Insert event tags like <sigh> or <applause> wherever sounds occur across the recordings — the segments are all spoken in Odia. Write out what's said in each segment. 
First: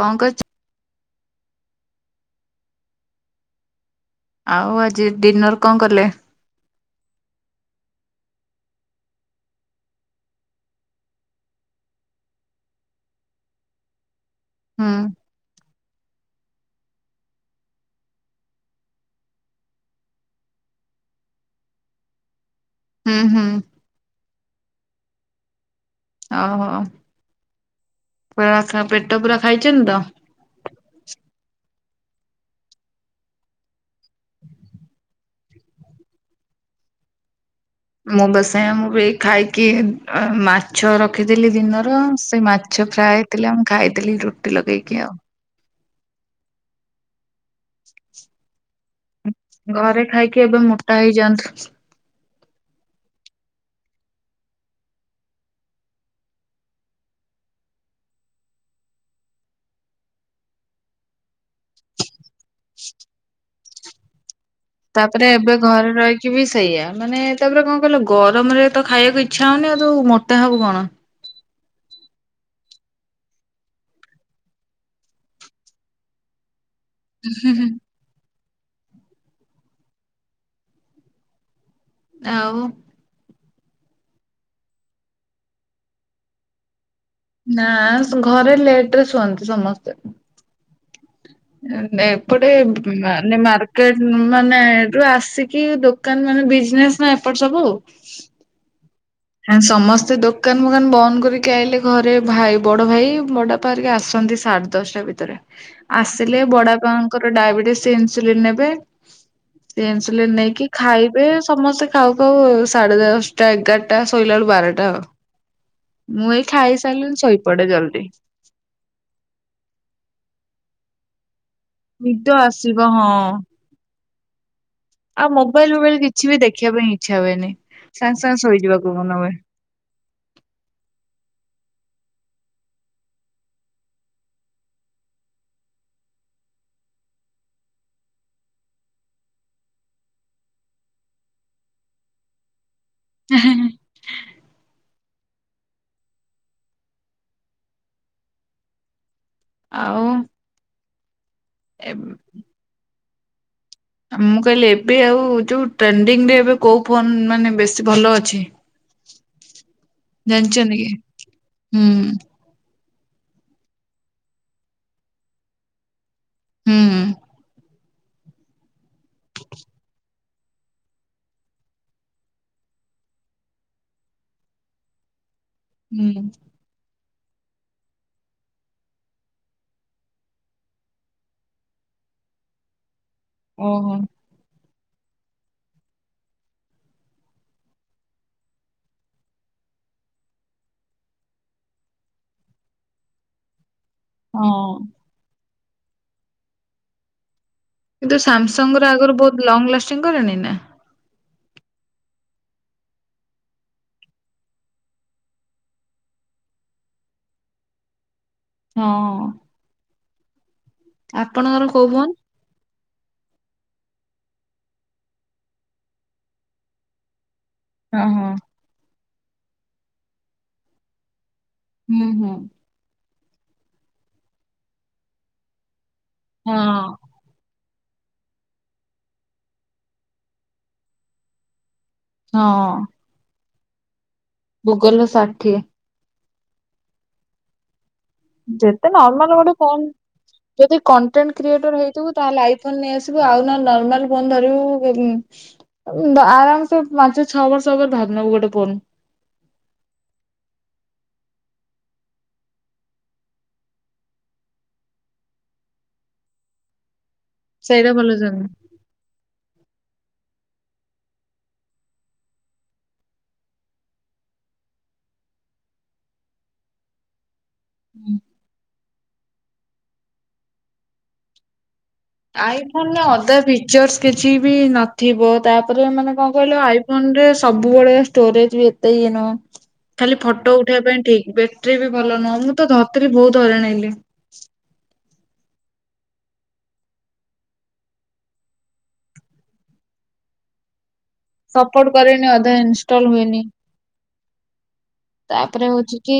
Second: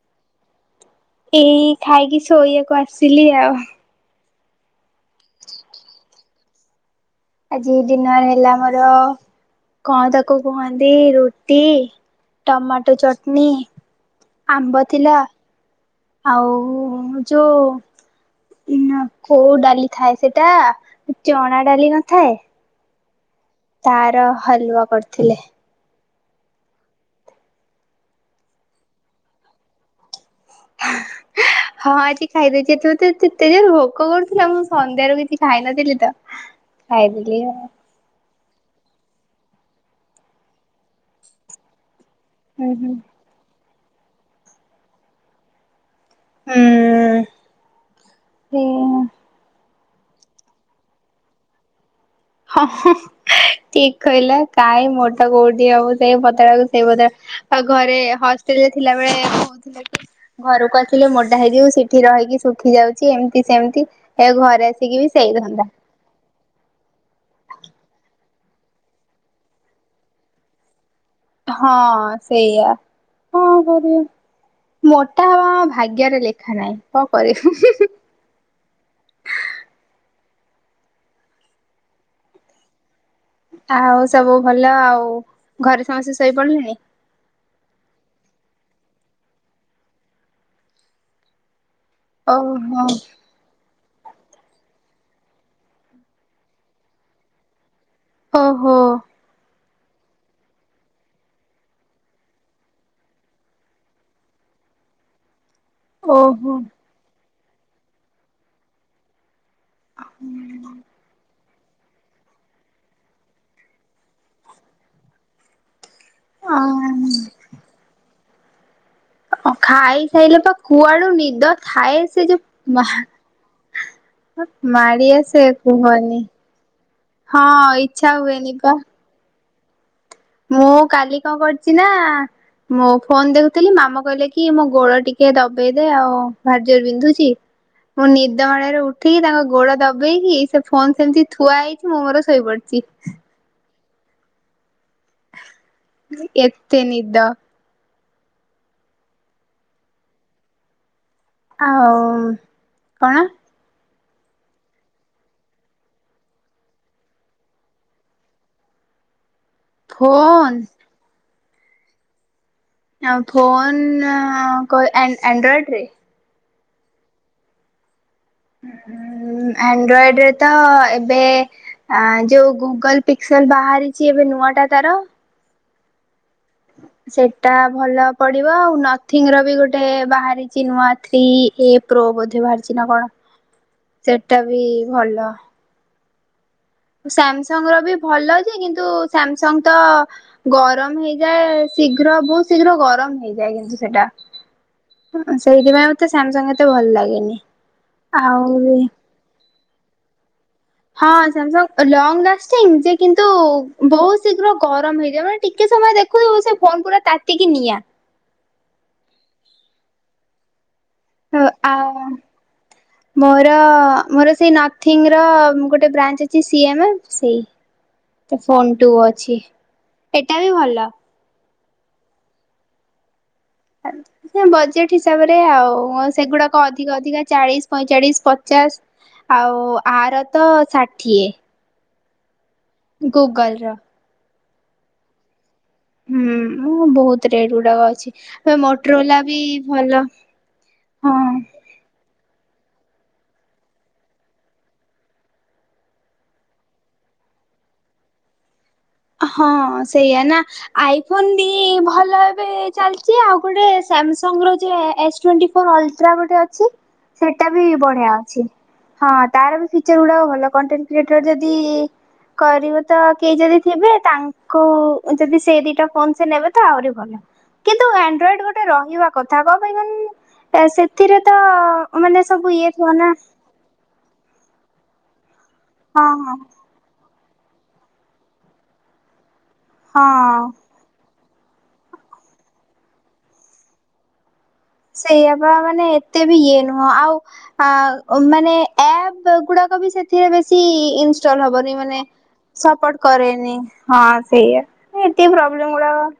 କଣ କରୁଚୁ? ଏଇ ଖାଇକି ଶୋଇବାକୁ ଆସିଲି ଆଉ। ଆଉ ଆଜି ଡିନର୍ କଣ କଲେ? ଆଜି ଡିନର ହେଲା ମୋର କଣ ତାକୁ କୁହନ୍ତି ରୁଟି ଟମାଟୋ ଚଟନି ଆମ୍ବ ହୁଁ ଥିଲା ଆଉ ଯୋଉ ନା କୋଉ ଡାଲି ଥାଏ ସେଟା ଚଣା ଡାଲି ନଥାଏ। ହୁଁ ହୁଁ। ତାର ହାଲୁଆ କରିଥିଲେ। ଓହୋ ପୁରା ଖ ପେଟ ପୁରା ଖାଇଚନ୍ତି ତ? ହଁ ଆଜି ଖାଇଦେଇଛି ଏତ ମତେ ଏତେ ଯେରେ ଭୋକ କରୁଥିଲା ମୁଁ ସନ୍ଧ୍ୟାରେ କିଛି ଖାଇ ନଥିଲି ତ ଖାଇଦେଲି ଆଉ। ମୁଁ ବା ସେୟା ମୁଁ ବି ଏଇ ଖାଇକି ଅ ମାଛ ରଖିଥିଲି ଦିନର ସେ ସେଇ ମାଛ ହୁଁ ଫ୍ରାଏ ହେଇଥିଲା ମୁଁ ଖାଇଦେଲି ରୁଟି ଲଗେଇକି ଆଉ। ହୁଁ ହୁଁ। ଘରେ ଖାଇକି ଏବେ ମୋଟା ହେଇଯାଆନ୍ତୁ। ହଁ ହଁ ଠିକ କହିଲା କାଇଁ ମୋଟା କୋଉଠି ହବ ସେଇ ପତଳା କୁ ସେଇ ପତଳା। ଆଉ ଘରେ ହଷ୍ଟେଲ ରେ ଥିଲାବେଳେ କଉଥିଲା କି ଘରକୁ ଆସିଲେ ମୋଟା ହେଇଯିବୁ ସେଠି ରହିକି ଶୁଖି ଯାଉଛି ଏମିତି ସେମିତି ଏ ଘରେ ଆସିକି ବି ତାପରେ ସେଇ ଏବେ ଧନ୍ଦା ଘରେ ରହିକି ବି ସେଇଆବମାନେ ତାପରେ କଣ କଇଲ ଗରମରେ ତ ଖାଇବାକୁ ଇଚ୍ଛା ହଉନି ଆଉ ତୁ ମୋଟା ହବୁ କଣ? ହଁ ସେଇଆ କଣ କରିବ? ମୋଟା ହବ ଆ ଭାଗ୍ୟରେ ଲେଖା ନାହିଁ କଣ କରିବି? ଆଉ। ଆଉ ସବୁ ଭଲ ଆଉ ଘରେ ସମସ୍ତେ ଶୋଇପଡିଲେଣି। ନା ଶ୍ ଘରେ ଲେଟ ରେ ଶୁଅନ୍ତି ସମସ୍ତେ। ଉଁ ନେ ଏପଟେ ଓହୋ ଭୁ ନା ମାନେ ମାର୍କେଟ ନୁ ମାନେ ରୁ ଆସିକି ଦୋକାନ ମାନେ ବିଜନେସ ନା ଏପଟ ସବୁ‌। ଓହୋ! ଆ ସମସ୍ତେ ଦୋକାନ ଫୋକାନ ବନ୍ଦ କରିକି ଆଇଲେ ଘରେ ଭାଇ ବଡ ଭାଇ ବଡାପା ହରିକା ଆସନ୍ତି ସା ଡେ ଦଶଟା ଭିତରେ। ଆସିଲେ ଓହୋ ବଡବାପାଙ୍କର ଡାଇବେଟିସ ସେ ଇନ୍ସୁଲିନ ନେବେ ସେ ଇନ୍ସୁଲିନ ନେଇକି ଖାଇବେ ସମସ୍ତେ ଖାଉ ଖାଉ ସାଢେ ଦଶଟା ଏଗାର ଟା ଶୋଇଲା ବେଳୁ ବାରଟା ଆଉ ମୁଁ ଏଇ ଖାଇସାଇଲିିନି ଶୋଇପଡେ ଜଲ୍ଦି। ଅ ଖାଇସାଇଲେ ତ କୁଆଡୁ ନିଦ ଥାଏ ନିଦ ସେ ଯୋଉ ଆସିବ ମା ହଁ ମାଡି ଆଉ ଆସେ ମୋବାଇଲ ଫୋବାଇଲ କୁହନି କିଛି ବି ଦେଖିବା ପାଇଁ ଇଚ୍ଛା ହଁ ହୁଏନି ଇଚ୍ଛା ସାଙ୍ଗେ ସାଙ୍ଗେ ହୁଏନି ପା ଶୋଇଯିବାକୁ ମନ ହୁଏ। ମୁଁ କାଲି କଣ କରିଚି ନା ମୋ ଫୋନ ଦେଖୁଥିଲି ମାମା କହିଲେ କି ମୋ ଗୋଡ ଟିକେ ଦବେଇ ଦେ ଆଉ ଭାରି ଯୋରେ ବିନ୍ଧୁଛି ମୁଁ ନିଦ ମାଇଳାରୁ ଉଠିକି ତାଙ୍କ ଗୋଡ ଦବେଇକି ସେ ଫୋନ ସେମିତି ଥୁଆ ହେଇଛି ମୁଁ ମୋର ଶୋଇପଡି ଚି। <inaudible> ଏତେ ନିଦ। ଆଉ। ଏ ଆଉ କଣ? ଆ ମୁଁ କହିଲି, ଏବେ ଆଉ ଯୋଉ ଟ୍ରେଣ୍ଡିଙ୍ଗ ରେ ଏବେ କୋଉ ଫୋନ ମାନେ ବେଶୀ ଭଲ ଅଛି। <unintelligible> ଫୋନ୍ ଜାଣିଛନ୍ତୀ କି ହୁଁ। ଆଉ ଫୋନ କ ଆଣ୍ଡ ଆଣ୍ଡ୍ରଏଡ ରେ। ହୁଁ ଆଣ୍ଡ୍ରଏଡ ରେ ତ ଏବେ ଯୋଉ ଗୁଗଲ ପିକ୍ସଲ ବାହାରିଛି ଏବେ ନୂଆ ଟା ତାର ହୁଁ ସେଟା ଭଲ ପଡିବ ଆଉ ନଥିଙ୍ଗ ର ବି ଗୋଟେ ବାହାରିଛି ନୂଆ ଥ୍ରୀ ଏ ପ୍ରୋ ବୋଧେ ବାହାରିଛି ନା କଣ ଓହୋ ସେଟା ବି ଭଲ ସାମସଙ୍ଗ ର ବି ଭଲ ଯେ କିନ୍ତୁ ସାମସଙ୍ଗ ତ ଗରମ ହେଇଯାଏ ଶୀଘ୍ର ବହୁତ ଶୀଘ୍ର ଗରମ ହେଇଯାଏ କିନ୍ତୁ ସେଟା ହଁ ସେଇଥିପାଇଁ ମତେ ସାମସଙ୍ଗ ଏତେ ଭଲ ଲାଗେନି। କିନ୍ତୁ ଆଉ ସାମସଙ୍ଗ ର ଆଗରୁ ବହୁତ ଲଙ୍ଗ ଲାଷ୍ଟିଂ କରେଣି ନା? ହଁ ସାମଙ୍ଗ ଲଙ୍ଗ ଲାଷ୍ଟିଙ୍ଗ ଯେ କିନ୍ତୁ ବହୁତ ଶୀଘ୍ର ଗରମ ହେଇଯାଏ ମାନେ ଟିକେ ସମୟ ଦେଖ ସେ ଫୋନ ପୁରା ତାତିକି ନିଆଁ। ହଁ ହ ଆପଣଙ୍କର ଆ କୋଉ ଫୋନ୍? ମୋର ମୋର ସେଇ ନର୍ଥିଙ୍ଗର ଗୋଟେ ବ୍ରାଞ୍ଚ ଅଛି ସିଏମ୍ ଏ ସେଇ ଓ ହଁ ଫୋନ୍ ଟୁ ଅଛି ଏଟା ବି ଭଲ ହୁଁ ହୁଁ ବଜେଟ୍ ହିସାବରେ ଆଉ ସେଗୁଡାକ ଅଧି ଅଧିକା ହଁ ଅଧିକା ଚାଳିଶ ପଇଁଚାଳିଶ ପଚାଶ ଆଉ ଆର ତ ଷାଠିଏ ହଁ ଗୁଗଲର ଗୁଗଲ ର ଷାଠିଏ ହୁଁ ବହୁତ ରେଟ୍ ଗୁଡାକ ଅଛି ଯେତେ ମୋଟରୋଲା ନର୍ମାଲ ବି ଗୋଟେ ଫୋନ୍ ଭଲ ଯଦି ହଁ। କଣ୍ଟେଣ୍ଟ କ୍ରିଏଟର ହେଇ ଥିବୁ ତାହେଲେ ଆଇ ଫୋନ ନେଇ ଆସିବୁ ଆଉ ନର୍ମାଲ ଫୋନ୍ ଧରିବୁ ଆରାମସେ ପାଞ୍ଚ ଛଅ ବର୍ଷ ପରେରେ ଭାଗ ନେବୁ ଗୋଟେ ଫୋନ୍ ହଁ ସେଇଆ ନା ଆଇଫୋନ ବି ଭଲ ଏବେ ଚାଲିଛି ଆଉ ଗୋଟେ ସାମସଙ୍ଗ ରଯେ ଏସ ଟ ଅଲଟ୍ରା ଗୋଟେ ଅଛି ସେଇଟା ବି ବଢିଆ ଭଲ ଅଛି ଚାଲୁନି। ହଁ ତାର ବି ଫିଚର ଗୁଡାକ ଭଲ କଣ୍ଟେଣ୍ଟ କ୍ରିଏଟର ଯଦି କରିବୁ ତ କେହି ଯଦି ଥିବେ ତାଙ୍କୁ ଯଦି ସେଇ ଦିଟା ଫୋନ ସେ ନେବେ ତ ଆହୁରି ଭଲ କିନ୍ତୁ ଆଣ୍ଡ୍ରଏଡ ଗୋଟେ ରହିବା କଥା କଣ ପାଇଁ କହିନୁ ସେଥିରେ ତ ଅ ମାନେ ସବୁ ଇଏ ଥିବ ନା ଜସ କିଛି ବି ନଥିବ ତାପରେ ହଁ ମାନେ କଣ ହଁ କହିଲ ଆଇ ଫୋନରେ ସବୁବେଳେ ଷ୍ଟୋରେଜ ବି ଏତେ ଇ ନୁହ ଖାଲି ହଁ। ଫଟୋ ଉ ଉଠେଇିବା ପାଇଁ ଠିକ ବେଟେରି ବି ଭଲ ନୁହଁ ମୁଁ ତ ଧରିଥିଲି ବହୁତ ହଇରାଣ ହେଲି ସେଇଆ ବା ମାନେ ଏତେ ବି ଇଏ ନୁହଁ ଆଉ ଆ ମାନେ ଆପ ଗୁଡ଼ାକ ବି ସେଥିରେ ବେଶୀ <unintelligible> ହବନି ସପୋର୍ଟ ମାନେ କରେନି ଅଧା ସପର୍ଟ ଇନଷ୍ଟଲ ହୁଏନି କରେନି ହଁ ସେଇ ତାପରେ ହଉଛି କି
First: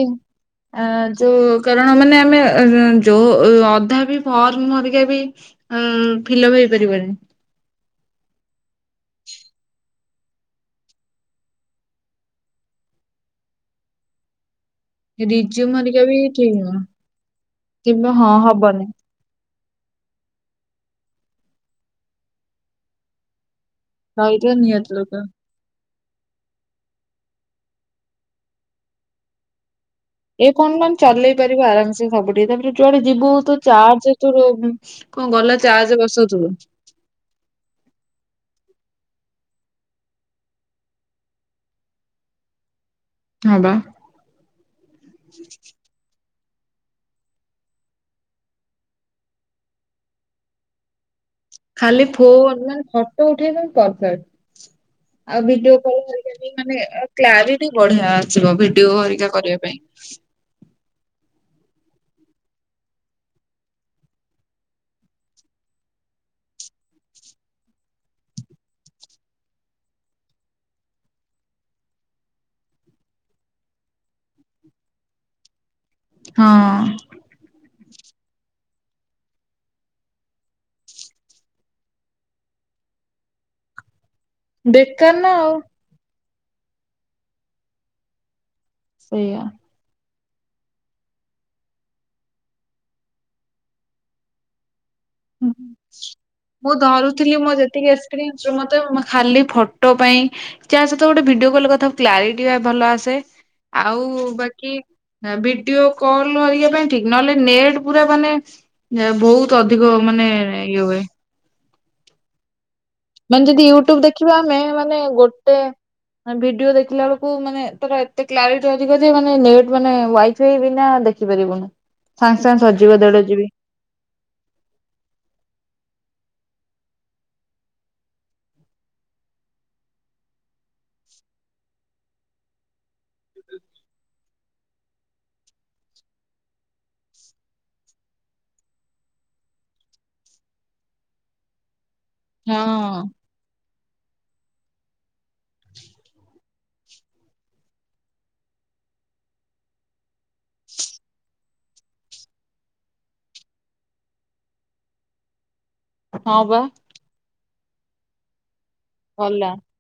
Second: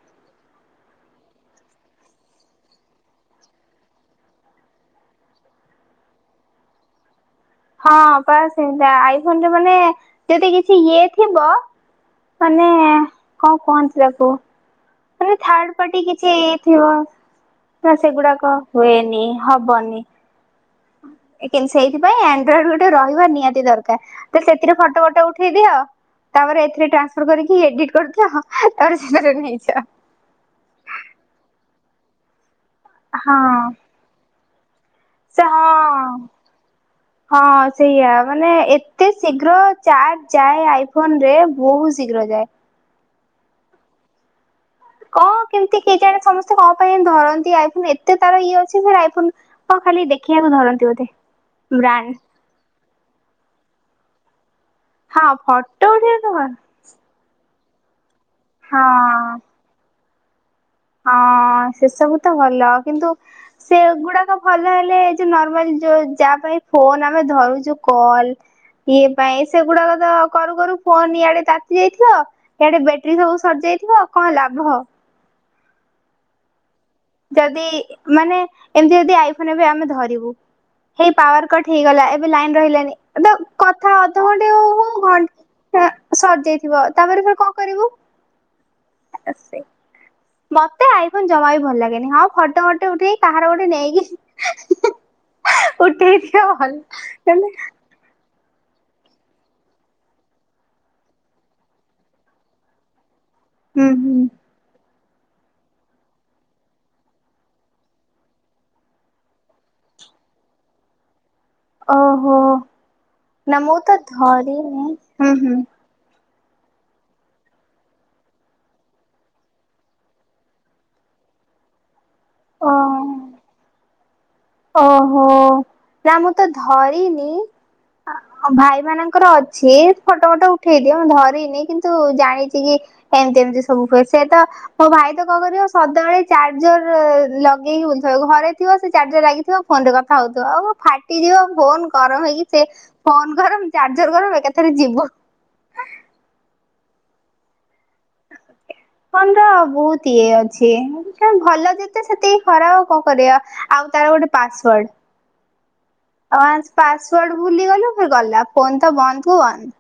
ଆ ଯୋଉ କାରଣ ମାନେ ଆମେ ଯୋଉ ଅଧା ବି ଫର୍ମ ଭରିକା ବି ଉଁ ଫିଲପ ହେଇପାରିବନି। ହଁ ପା ସେମି ଆଇଫୋନରେ ମାନେ ଯଦି କିଛି ଇଏ ଥିବ, ମାନେ କଣ କୁହନ୍ତି ତାକୁ ମାନେ ରିଜ୍ୟୁମ ଥାର୍ଡ ପାର୍ଟି ହରିକା ବି କିଛି ଠିକ ନୁହଁ ଇଏଥିବ ନା କିମ୍ବା ହଁ ସେଗୁଡ଼ାକ ହବନି ହୁଏନି। ହବନି। <unintelligible> ସେଇଥିପାଇଁ ଆଣ୍ଡ୍ରଏଡ ଗୋଟେ ରହିବା ନିହାତି ଦରକାର। ତ ରହିଯିବ ସେଥିରେ ନିହାତି ଫଟୋ ବଟ ଦରକାର। ଉଠ ଉଠେଇ ଦିଅ, ତାପରେ ଏଥିରେ ଟ୍ରାନ୍ସଫର କରିକି ଏଡ଼ିଟି କରିଦିଅ। ତାପରେ <unintelligible> ସେଥି ନେଇଯା। ଏ ଫୋନ ମାନେ ଚଲେଇ ପାରିବ ଆରାମ ସେ ସବୁଠି ତାପରେ ଯୁଆଡ଼େ ଯିବୁ ହଁ ତୁ ଚାର୍ଜ କଣ ସେ ଗଲା ହଁ। ଚାର୍ଜ ବସାଉଥିବୁ। <inaudible> ହଁ ସେଇଆ ମାନେ ଏତେ ଶୀଘ୍ର ଚାର୍ଜ ଯାଏ। ଆଇଫୋନରେ ବହୁତ ଶୀଘ୍ର ଯାଏ। ହଁ ବା। କଣ କେମିତି କେ ଜାଣେ ସମସ୍ତେ କଣ ପାଇଁ ଧରନ୍ତି ଆଇଫୋନ। ଏତେ ତାର ଇଏ ଅଛି ଆଇ ଫୋନ ହଁ ଖାଲି ଦେଖେଇବାକୁ ଧରନ୍ତି ବୋଧେ। ଖାଲି ବ୍ରାଣ୍ଡ ଫୋନ୍ ମାନେ ଫଟୋ ଉଠେଇବା ପରଫେକ୍ଟ। ହଁ ଆଉ ଭିଡ଼ିଓ ଫଟୋ କଲ ଉଠେଇବାକୁ ଘରିକା ମାନେ କ୍ଲାରିଟି ବଢ଼ିଆ ଆସିବ ଭିଡ଼ିଓ ଘରିକା ହଁ। କରିବା ପାଇଁ। ହଁ ସେ ସବୁ ତ ଭଲ, କିନ୍ତୁ ସେଗୁଡ଼ାକ ଭଲ ହେଲେ ଯଉ ନର୍ମାଲ ଯାହା ପାଇଁ ଫୋନ ଆମେ ଧରୁଚୁ କଲ ଇଏ ପାଇଁ ସେଗୁଡ଼ାକ ତ କରୁ କରୁ ଫୋନ ଇଆଡ଼େ ତାତି ଯାଇଥିବ। ଇଆଡ଼େ ବ୍ୟାଟେରୀ ସବୁ ସରି ଯାଇଥିବ ଆଉ କଣ ଲାଭ। ହଁ। ଯଦି ମାନେ ଏମିତି ଯଦି ଆଇଫୋନ ଏବେ ଆମେ ଧରିବୁ, ହେଇ ପାୱାରକଟ ହେଇଗଲା ଏବେ ଲାଇନ ରହିଲାନି ତ କଥା ଅଧଘଣ୍ଟେ ହଉହଉ ବେକାର ନା ଆଉ ଘ-ଟ ସରିଯାଇଥିବ ତାପରେ ପରେ କଣ କରିବୁ। ସେଇଆ। ମତେ ଆଇଫୋନ ଜମା ବି ଭଲ ଲାଗେନି। ହଁ ଫଟବଟ ଉଠେଇ କାହାର ଗୋଟେ ନେଇକି <unintelligible> ହୁଁ। <unintelligible> ଉଠେଇ ଦିଅ ମୁଁ ଭଲ। ଧରୁଥିଲି ତମେ ମୋ <unintelligible> ମତେ ଖାଲି ଫଟୋ ପାଇଁ ଯା ସହିତ ଗୋଟେ ଭିଡିଓ କଲ କଥା କ୍ଲାରିଟି ଭଲ ଆସେ। ହୁଁ ହୁଁ ଆଉ ବଟ୍ କି ଭିଡିଓ କଲ ଘରିକା କରିବାର ପାଇଁ ଠିକି ନହେଲେ ନେଟ୍ ପୁରା ମାନେ ବହୁତ ଅଧିକ ମାନେ ଇଏ ହୁଏ। ଓଃ ହୋ। ମାନେ ଯଦି ୟୁଟ୍ୟୁବ ଦେଖିବା ଆମେ ମାନେ ହୁଁ ହୁଁ ଗୋଟେ ଭିଡିଓ ଦେଖିଲା ବେଳକୁ ମାନେ ତାର ଏତେ କ୍ଲାରିଟି ଅଧିକ ଯେ ମାନେ ନେଟ୍ ମାନେ ୱାଇଫାଇ ବିନା ଦେଖି ଦେଖିପାରିବୁନୁ ସାଙ୍ଗେ ସାଙ୍ଗେ ସରିଯିବ ଦେଢ଼ ଜିବି। ଓ ହୋ ନା ମୁଁ ତ ଧରିନି, ଭାଇ ମାନଙ୍କର ଅଛି ଫଟବଟ ଉଠେଇ ଦିଅ ମୁଁ ଧରିନି କିନ୍ତୁ ଜାଣିଚି କ ଏମତି ଏମିତି ସବୁ ହୁଏ। ସେତ ମୋ ଭାଇ ତ କଣ କରିବ ସଦାବେଳେ ଚାର୍ଜର ଲଗେଇ ବୁଲୁଥିବ ଘରେ ଥିବ ସେ ଚାର୍ଜର ଲାଗିି ଫୋନରେ କଥା ହଉଥିବ ଆଉ ଫାଟିଯିବ ଫୋନ ଗରମ ହେଇକି ସେ ଫୋନ ହଁ ଫୋନ ଗରମ ଚାର୍ଜର ଗରମ ଏକାଥରେ ଯିବ। ଏ ଫୋନର ବହୁତ ଇଏ ଅଛି। ଏଇଟା ଭଲ ଯେତେ ସେତିକି ଖରାପ କଣ କରିବା ଆଉ ତାର ଗୋଟେ ପାସ୍ୱାଡ଼ ହଁ ବା ୱାନସ ପାୱାର୍ଡ ଭୁଲିଗଲୁ ଫେରେ ଗଲା ଫୋନ ତ ବନ୍ଦ କୁ ଭଲ। ବନ୍ଦ।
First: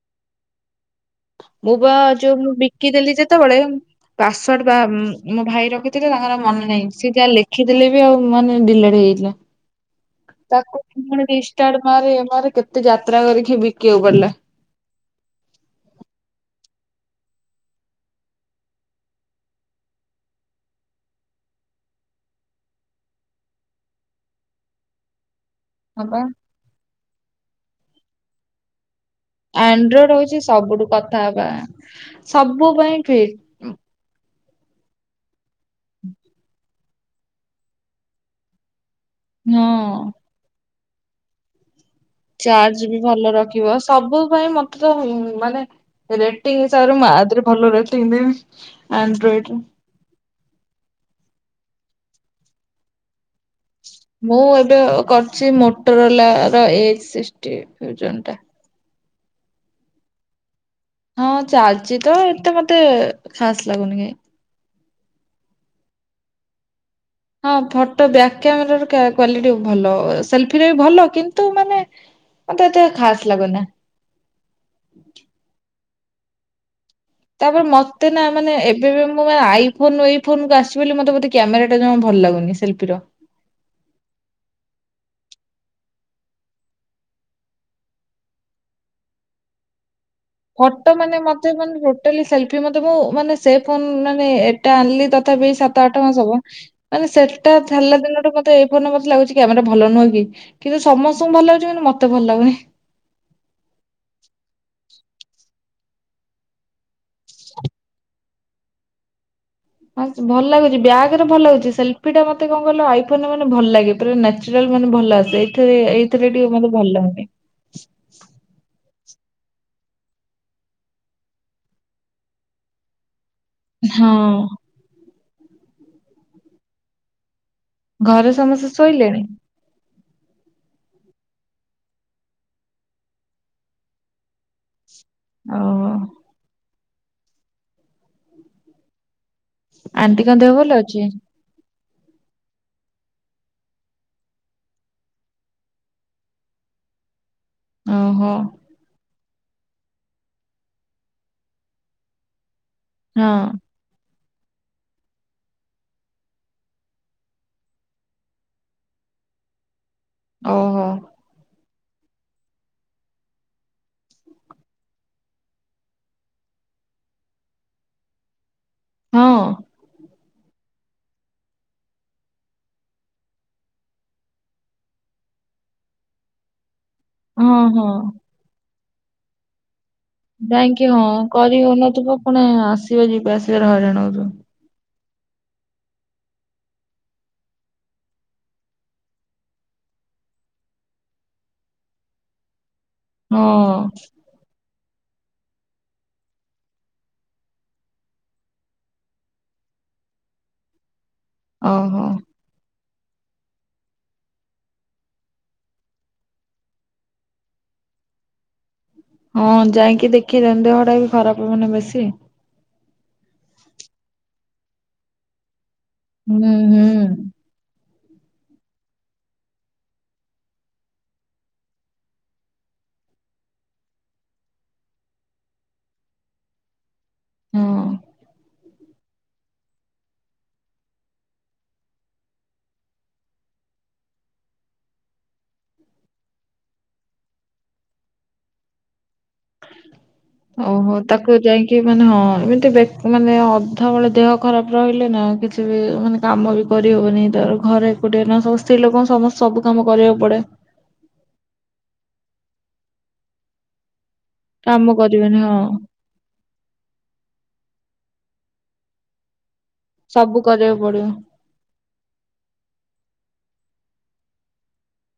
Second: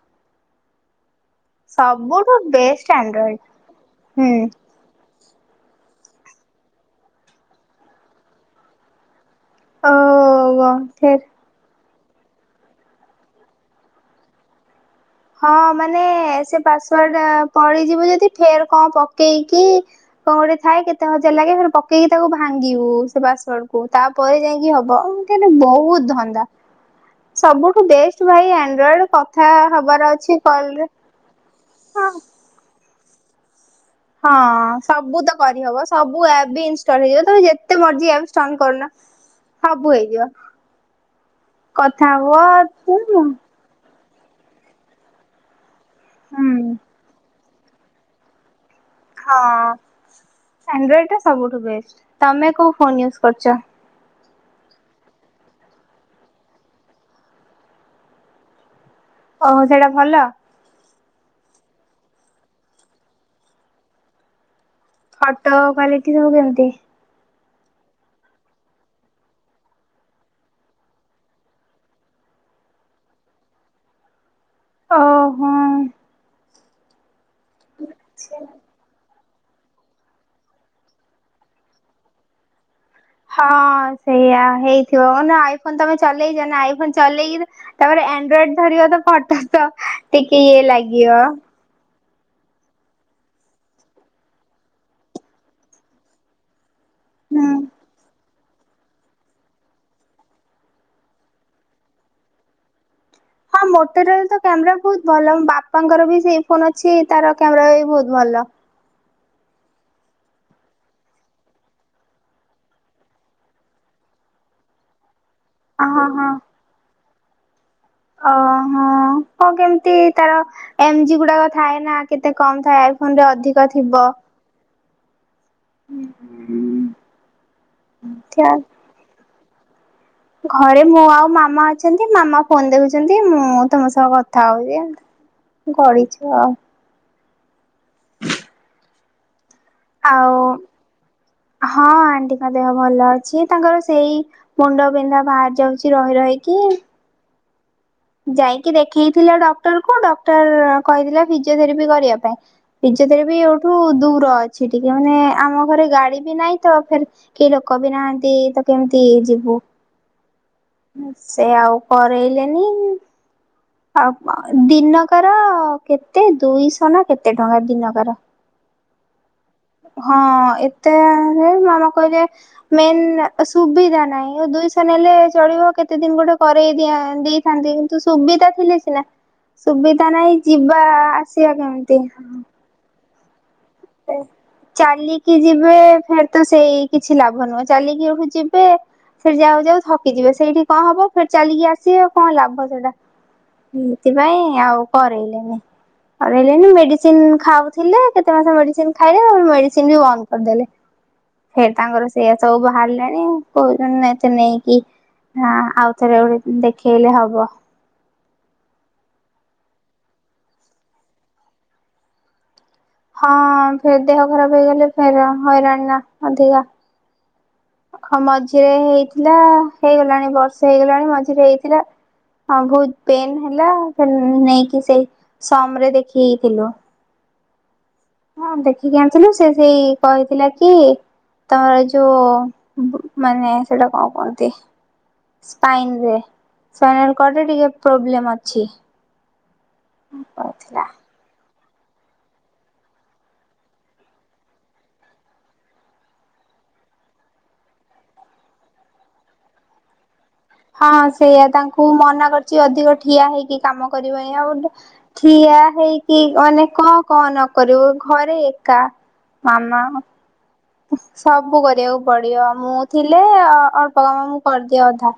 ମୁଁ ବା ସବୁଠୁ ଯୋଉ ମୁଁ ବେଷ୍ଟ ବିକିଦେଲି ଆଣ୍ଡ୍ରଏଡ ଯେତେବେଳେ ହୁଁ ପାସୱାଡ ବା ମୋ ଭାଇ ରଖିଥିଲେ ତାଙ୍କର ମନେ ନାହିଁ ସିଏ ଯା ଲେଖିଦେଲେବି ଆଉ ମାନେ ଡିଲେଡ ହେଇଥିଲା। ଓ ତାକୁ ଫେର ପୁଣୀ ରୀଷ୍ଟାର ମାରେ ଇଏ ମାରେ କେତେ ଯାତ୍ରା କରିକି ବିକିବାକୁ ପଡିଲା। ହଁ ମାନେ ସେ ପାସ୍ ୱାର୍ଡ ପଳେଇଯିବୁ ଯଦି ଫେରେ କଣ ପକେଇକି କଣ ଗୋଟେ ଥାଏ, କେତେ ହଜାର ଲାଗେ ଫେର ପକେଇ ତାକୁ ଭାଙ୍ଗିବୁ ସେ ପାସୱାର୍ଡ କୁ ତା ପରେ ଯାଇକି ହବ ଏକେନେ ବ ହୁତ ହଁ ବା ଧନ୍ଦା ସବୁଠୁ ବେଷ୍ଟ ଭାଇ ଆନ୍ଡ୍ରୁଏଡ କଥା ହବାର ଆନ୍ଡ୍ରୁଏଡ ଅଛି ହଉଛି କଲରେ ସବୁଠୁ କଥା ହେବା ହଁ ସବୁ ପାଇଁ ଫିଟ୍। ହଁ ସବୁତ କରିହବ ସବୁ ଆପ୍ ବି ଇଂସ୍ଟଲ ହେଇଯିବ ତମେ ଯେତେ ମର୍ଜି ଆପ ସ୍ଟଲ କରୁନ। ସବୁ ହଁ ହେଇଯିବ କଥା ହୁଅ ଚାର୍ଜ ବି ଭଲ ରଖିବ ସବୁ ପାଇଁ ମତେ ତ ମାନେ ହଁ। ରେଟିଂ ହିସାବରେ ମୁଁ ଆଦରେ ଭଲ ରେଟିଂ ଦେବି। ହଁ ଆଣ୍ଡ୍ରଏଡ ଆନ୍ଡ୍ରୁଏଡ ଟା ସବୁଠୁ ବେଷ୍ଟ ତମେ କୋଉ ଫୋନ ୟୁଜ୍ କରୁଛ। ମୁଁ ଏବେ କରିଛି ମୋଟ୍ରୋଲାର ର ଏ ସିକ୍ଟିଁ ଭର୍ଜନ ଟା। ଓହୋ ସେଇଟା ଭଲ? ହଁ ଚାଲିଛି ତ ଏତେ ମତେ ଖାସ ଲାଗୁନି କାଇଁ। ଫୋଟୋ କ୍ୟଲିଟି ସବୁ କେମତି? ହଁ ଫଟୋ ବ୍ୟାକ୍ କ୍ୟାମେର ର କ୍ଵାଲିଟି ଭଲ ସେଲଫି ବି ଭଲ କିନ୍ତୁ ମାନେ ମତେ ଏତେ ଖାଷ୍ଟ ଲାଗୁନି। ଓହୋ। ତାପରେ ମତେ ନା ମାନେ ଏବେ ବି ମୁଁ ବା ଆଇ ଫୋନ ଏଇ ଫୋନ୍ ଆସିବି ମତେ ବୋଧେ କ୍ୟାମେରା ଟା ଜମା ଭଲ ଲାଗୁନି ସେଲ୍ଫିର। ହଁ ସେଇଆ ହେଇଥିବ ଆଇ ଫୋନ ତମେ ଚଲେଇଚ ନା ଆଇ ଫୋନ ଚଲେଇକି ତାପରେ ଆଣ୍ଡ୍ରଏଡ ଧରିବ ତ ଫଟୋ ତ ଟିକେ ଇଏ ଲାଗିବ। ତ ମାନେ ତୋଟାଲି ସେଲ୍ଫି ମତେ ମୁଁ ମାନେ ସେ ଫୋନ ମାନେ ଏଟା ଆଣିଲି ତଥାପି ସାତ ଆଠ ମାସ ହବ ମାନେ ସେଟା ହୁଁ। ଛାଡ଼ିଲା ଦିନଠୁ ମତେ ଏଇ ଫୋନ ମତେ ଲାଗୁଛି କ୍ୟାମେରା ଭଲ ନୁହେଁ କି କିନ୍ତୁ ସମସ୍ତଙ୍କୁ ଭଲ ଲାଗୁଛି କିନ୍ତୁ ମତେ ଭଲ ଲାଗୁନି। ହଁ ମୋଟେରଲା ତ କ୍ୟାମେରା ବହୁତ ଭଲ ବାପାଙ୍କର ବି ସେଇ ଫୋନ ଅଛି ତାର କ୍ୟାମେରା ବି ବହୁତ ଭଲ। ହଁ ଭଲ ଲାଗୁଚି ବ୍ୟାଗ୍ ରେ ଭଲ ହୋଊଛି ସେଲ୍ଫି ଟା ମତେ କଣ କଲ ଆଇଫୋନରେ ମାନେ ଭଲ ଲାଗେ। ପୁରା ନେଚୁରାଲ ମାନେ ଭଲ ଆସେ ଏଇଥିରେ ଅ ହଁ ହଁ। ଏଇଥିରେ ଟିକେ ମତେ ଭଲ ହୁଉନି। ଓହୋ। ହଁ କେମିତି ତାର ଏମଜି ଗୁଡାକ ଥାଏ ନା କେତେ କମ ଥାଏ ଆଇଫୋନ ରେ ଅଧିକ ଧିକ ଥିବ। ହଁ ଘରେ ସମସ୍ତେ ଶୋଇଲେଣି? ଘରେ ମୁଁ ଆଉ ମାମା ଅଛନ୍ତି ମାମା ଫୋନ ଦେଖୁଛନ୍ତି ମୁଁ ତମ ସହ କଥା ହଉଛି। ଓହୋ ଗଡିଚୁ ଆଉ। ଆଣ୍ଟିଙ୍କ ଆଉ ଦେହ ଭଲ ଅଛି? ହଁ ଆଣ୍ଟିଙ୍କ ଦେହ ଭଲ ଅଛି ତାଙ୍କର ସେଇ ମୁଣ୍ଡ ବିନ୍ଧା ବାହାରି ଯାଉଛି ରହି ରହିକି। ଓହୋ ଯାଇକି ଦେଖେଇଥିଲା ଡକ୍ଟର କୁ ଡକ୍ଟର କହିଥିଲା ଫିଜିଓଥେରାପି କରିବା ପାଇଁ ହଁ ଫିଜିଓଥେରାଫି ଏଉଠୁ ଦୂର ଅଛି ଟିକେ ମାନେ ଆମ ଘରେ ଗାଡି ବି ନାଇଁ ତ ଫେର୍ କେହୀ ଲୋକ ବି ନାହାନ୍ତି ତ କେମିତି ଯିବୁ? ଓହୋ। ସେ ଆଉ କରେଇଲେନି। ଆଉ ଦିନକ ର କେତେ ଦୁଇଶ ନା କେତେ ଟଙ୍କା ଦିନ କର? ହଁ। ହଁ ଏତେ ରେ ହାରେ ମାମା କହିଲେ ମେନ୍ ସୁବିଧା ନାହିଁ ଦୁଇଶହ ନେଲେ ଚଳିବ କେତେ ଦିନ ଗୋଟେ କରେଇ ଦିଆ ହଁ ଦେଇଥାନ୍ତି ହଁ। କିନ୍ତୁ ସୁବିଧା ଥିଲେ ସିନା। ସୁବିଧା ନାହିଁ ଯିବା ଯାଇକି ଆସିବା କେମିତି? ଯିବା ଯିବା ଆସିବାରେ ହଇରାଣ ହଉଥିବ। ଚାଲିକି କି ଯିବେ ଫେର ତ ସେଇ କିଛି ଲାଭ ନୁହେଁ ଚାଲିକି ଏଠୁ ଯିବେ ସେଠି ଯାଉ ଯାଉ ଥକି ଯିବେ ସେଇଠି କ ହବ ଫେରେ ଚାଲିକି ଆସିବେ କ ଲାଭ ସେଇଟା। ହଁ ହେଇଥିପାଇଁ ଆଉ କରେଇଲେନି କରେଇଲେନି ମେଡିସିନ ଖାଉଥିଲେ କେତେ ମାସ ମେଡି ସିନି ଖାଇଲେ ଆ ମେଡିସିନ ବି ବନ୍ଦ କରିଦେଲେ ଫେର୍ ଓହୋ ତାଙ୍କର ସେଇୟା ସବୁ ବାହାରିଲାଣି ଆଉ କହୁଛନ୍ତି ନେ ତୁ ନେଇକି ହଁ ଆଉ ଥରେ ଗୋଟେ ଦେଖେଇଲେ ହବ। ହଁ ଯାଇକି ଦେଖିଇଦିଅ ଦେହ ଟା ବି ଖରାପ ହବ ନା ବେଶୀ। ହଁ ଫେର୍ ଦେହ ଖରାପ ହେଇଗଲେ ଫେର ହଇରାଣ ନା ହୁଁ ଅଧିକା। ହୁଁ ମଝିରେ ହେଇଥିଲା ହେଇଗଲାଣି ବର୍ଷେ ହେଇଗଲାଣି ମଝିରେ ହେଇଥିଲା। ହଁ ବହୁତ ପେନ୍ ହେଲା ନେଇକି ସେଇ ସମରେ ଦେଖେଇଥିଲୁ। ହଁ। ଦେଖିକି ଆଣିଥିଲୁ ସେ ସେଇ କହିଥିଲା କି ତମର ଯୁ ମାନେ ସେଇଟା କଣ କୁହନ୍ତି? ସ୍ପାଇନ ରେ ସ୍ପାଇନାଲ କଡ ରେ ଟିକେ ପ୍ରୋବ୍ଲେମ ଅଛି। କହିଥିଲା। ଓହୋ। ତାକୁ ଯାଇକି ମାନେ ହଁ ଏମିତି ବେ ମାନେ ଅଧାବେଳେ ଦେହ ଖରାପ ରହିଲେ ନା କିଛି ବି ମାନେ କାମ ବି କରିହବନି ତର ଘରେ ଏକୁଟିଏ ନା ସ୍ତ୍ରୀ ଲୋକଙ୍କୁ ସମସ୍ତେ ସବୁ କାମ କରିବାକୁ ପଡେ। ହଁ ସେଇଆ ତାଙ୍କୁ ମନା କରିଛି ଅଧିକ ଠିଆ ହେଇକି କାମ କରିବନି ଆଉ କାମ କରିବେନି ଠିଆ ହଁ ହେଇ କି ମାନେ କ କ ନ କରିବୁ ଘରେ ଏକା ମାମା ସବୁ କରିବାକୁ ପଡିବ। ସବୁ କରିବାକୁ ପଡିବ ମୁଁ ଥିଲେ ଅଳ୍ପ କାମ ମୁଁ କରିଦିଏ ଅଧା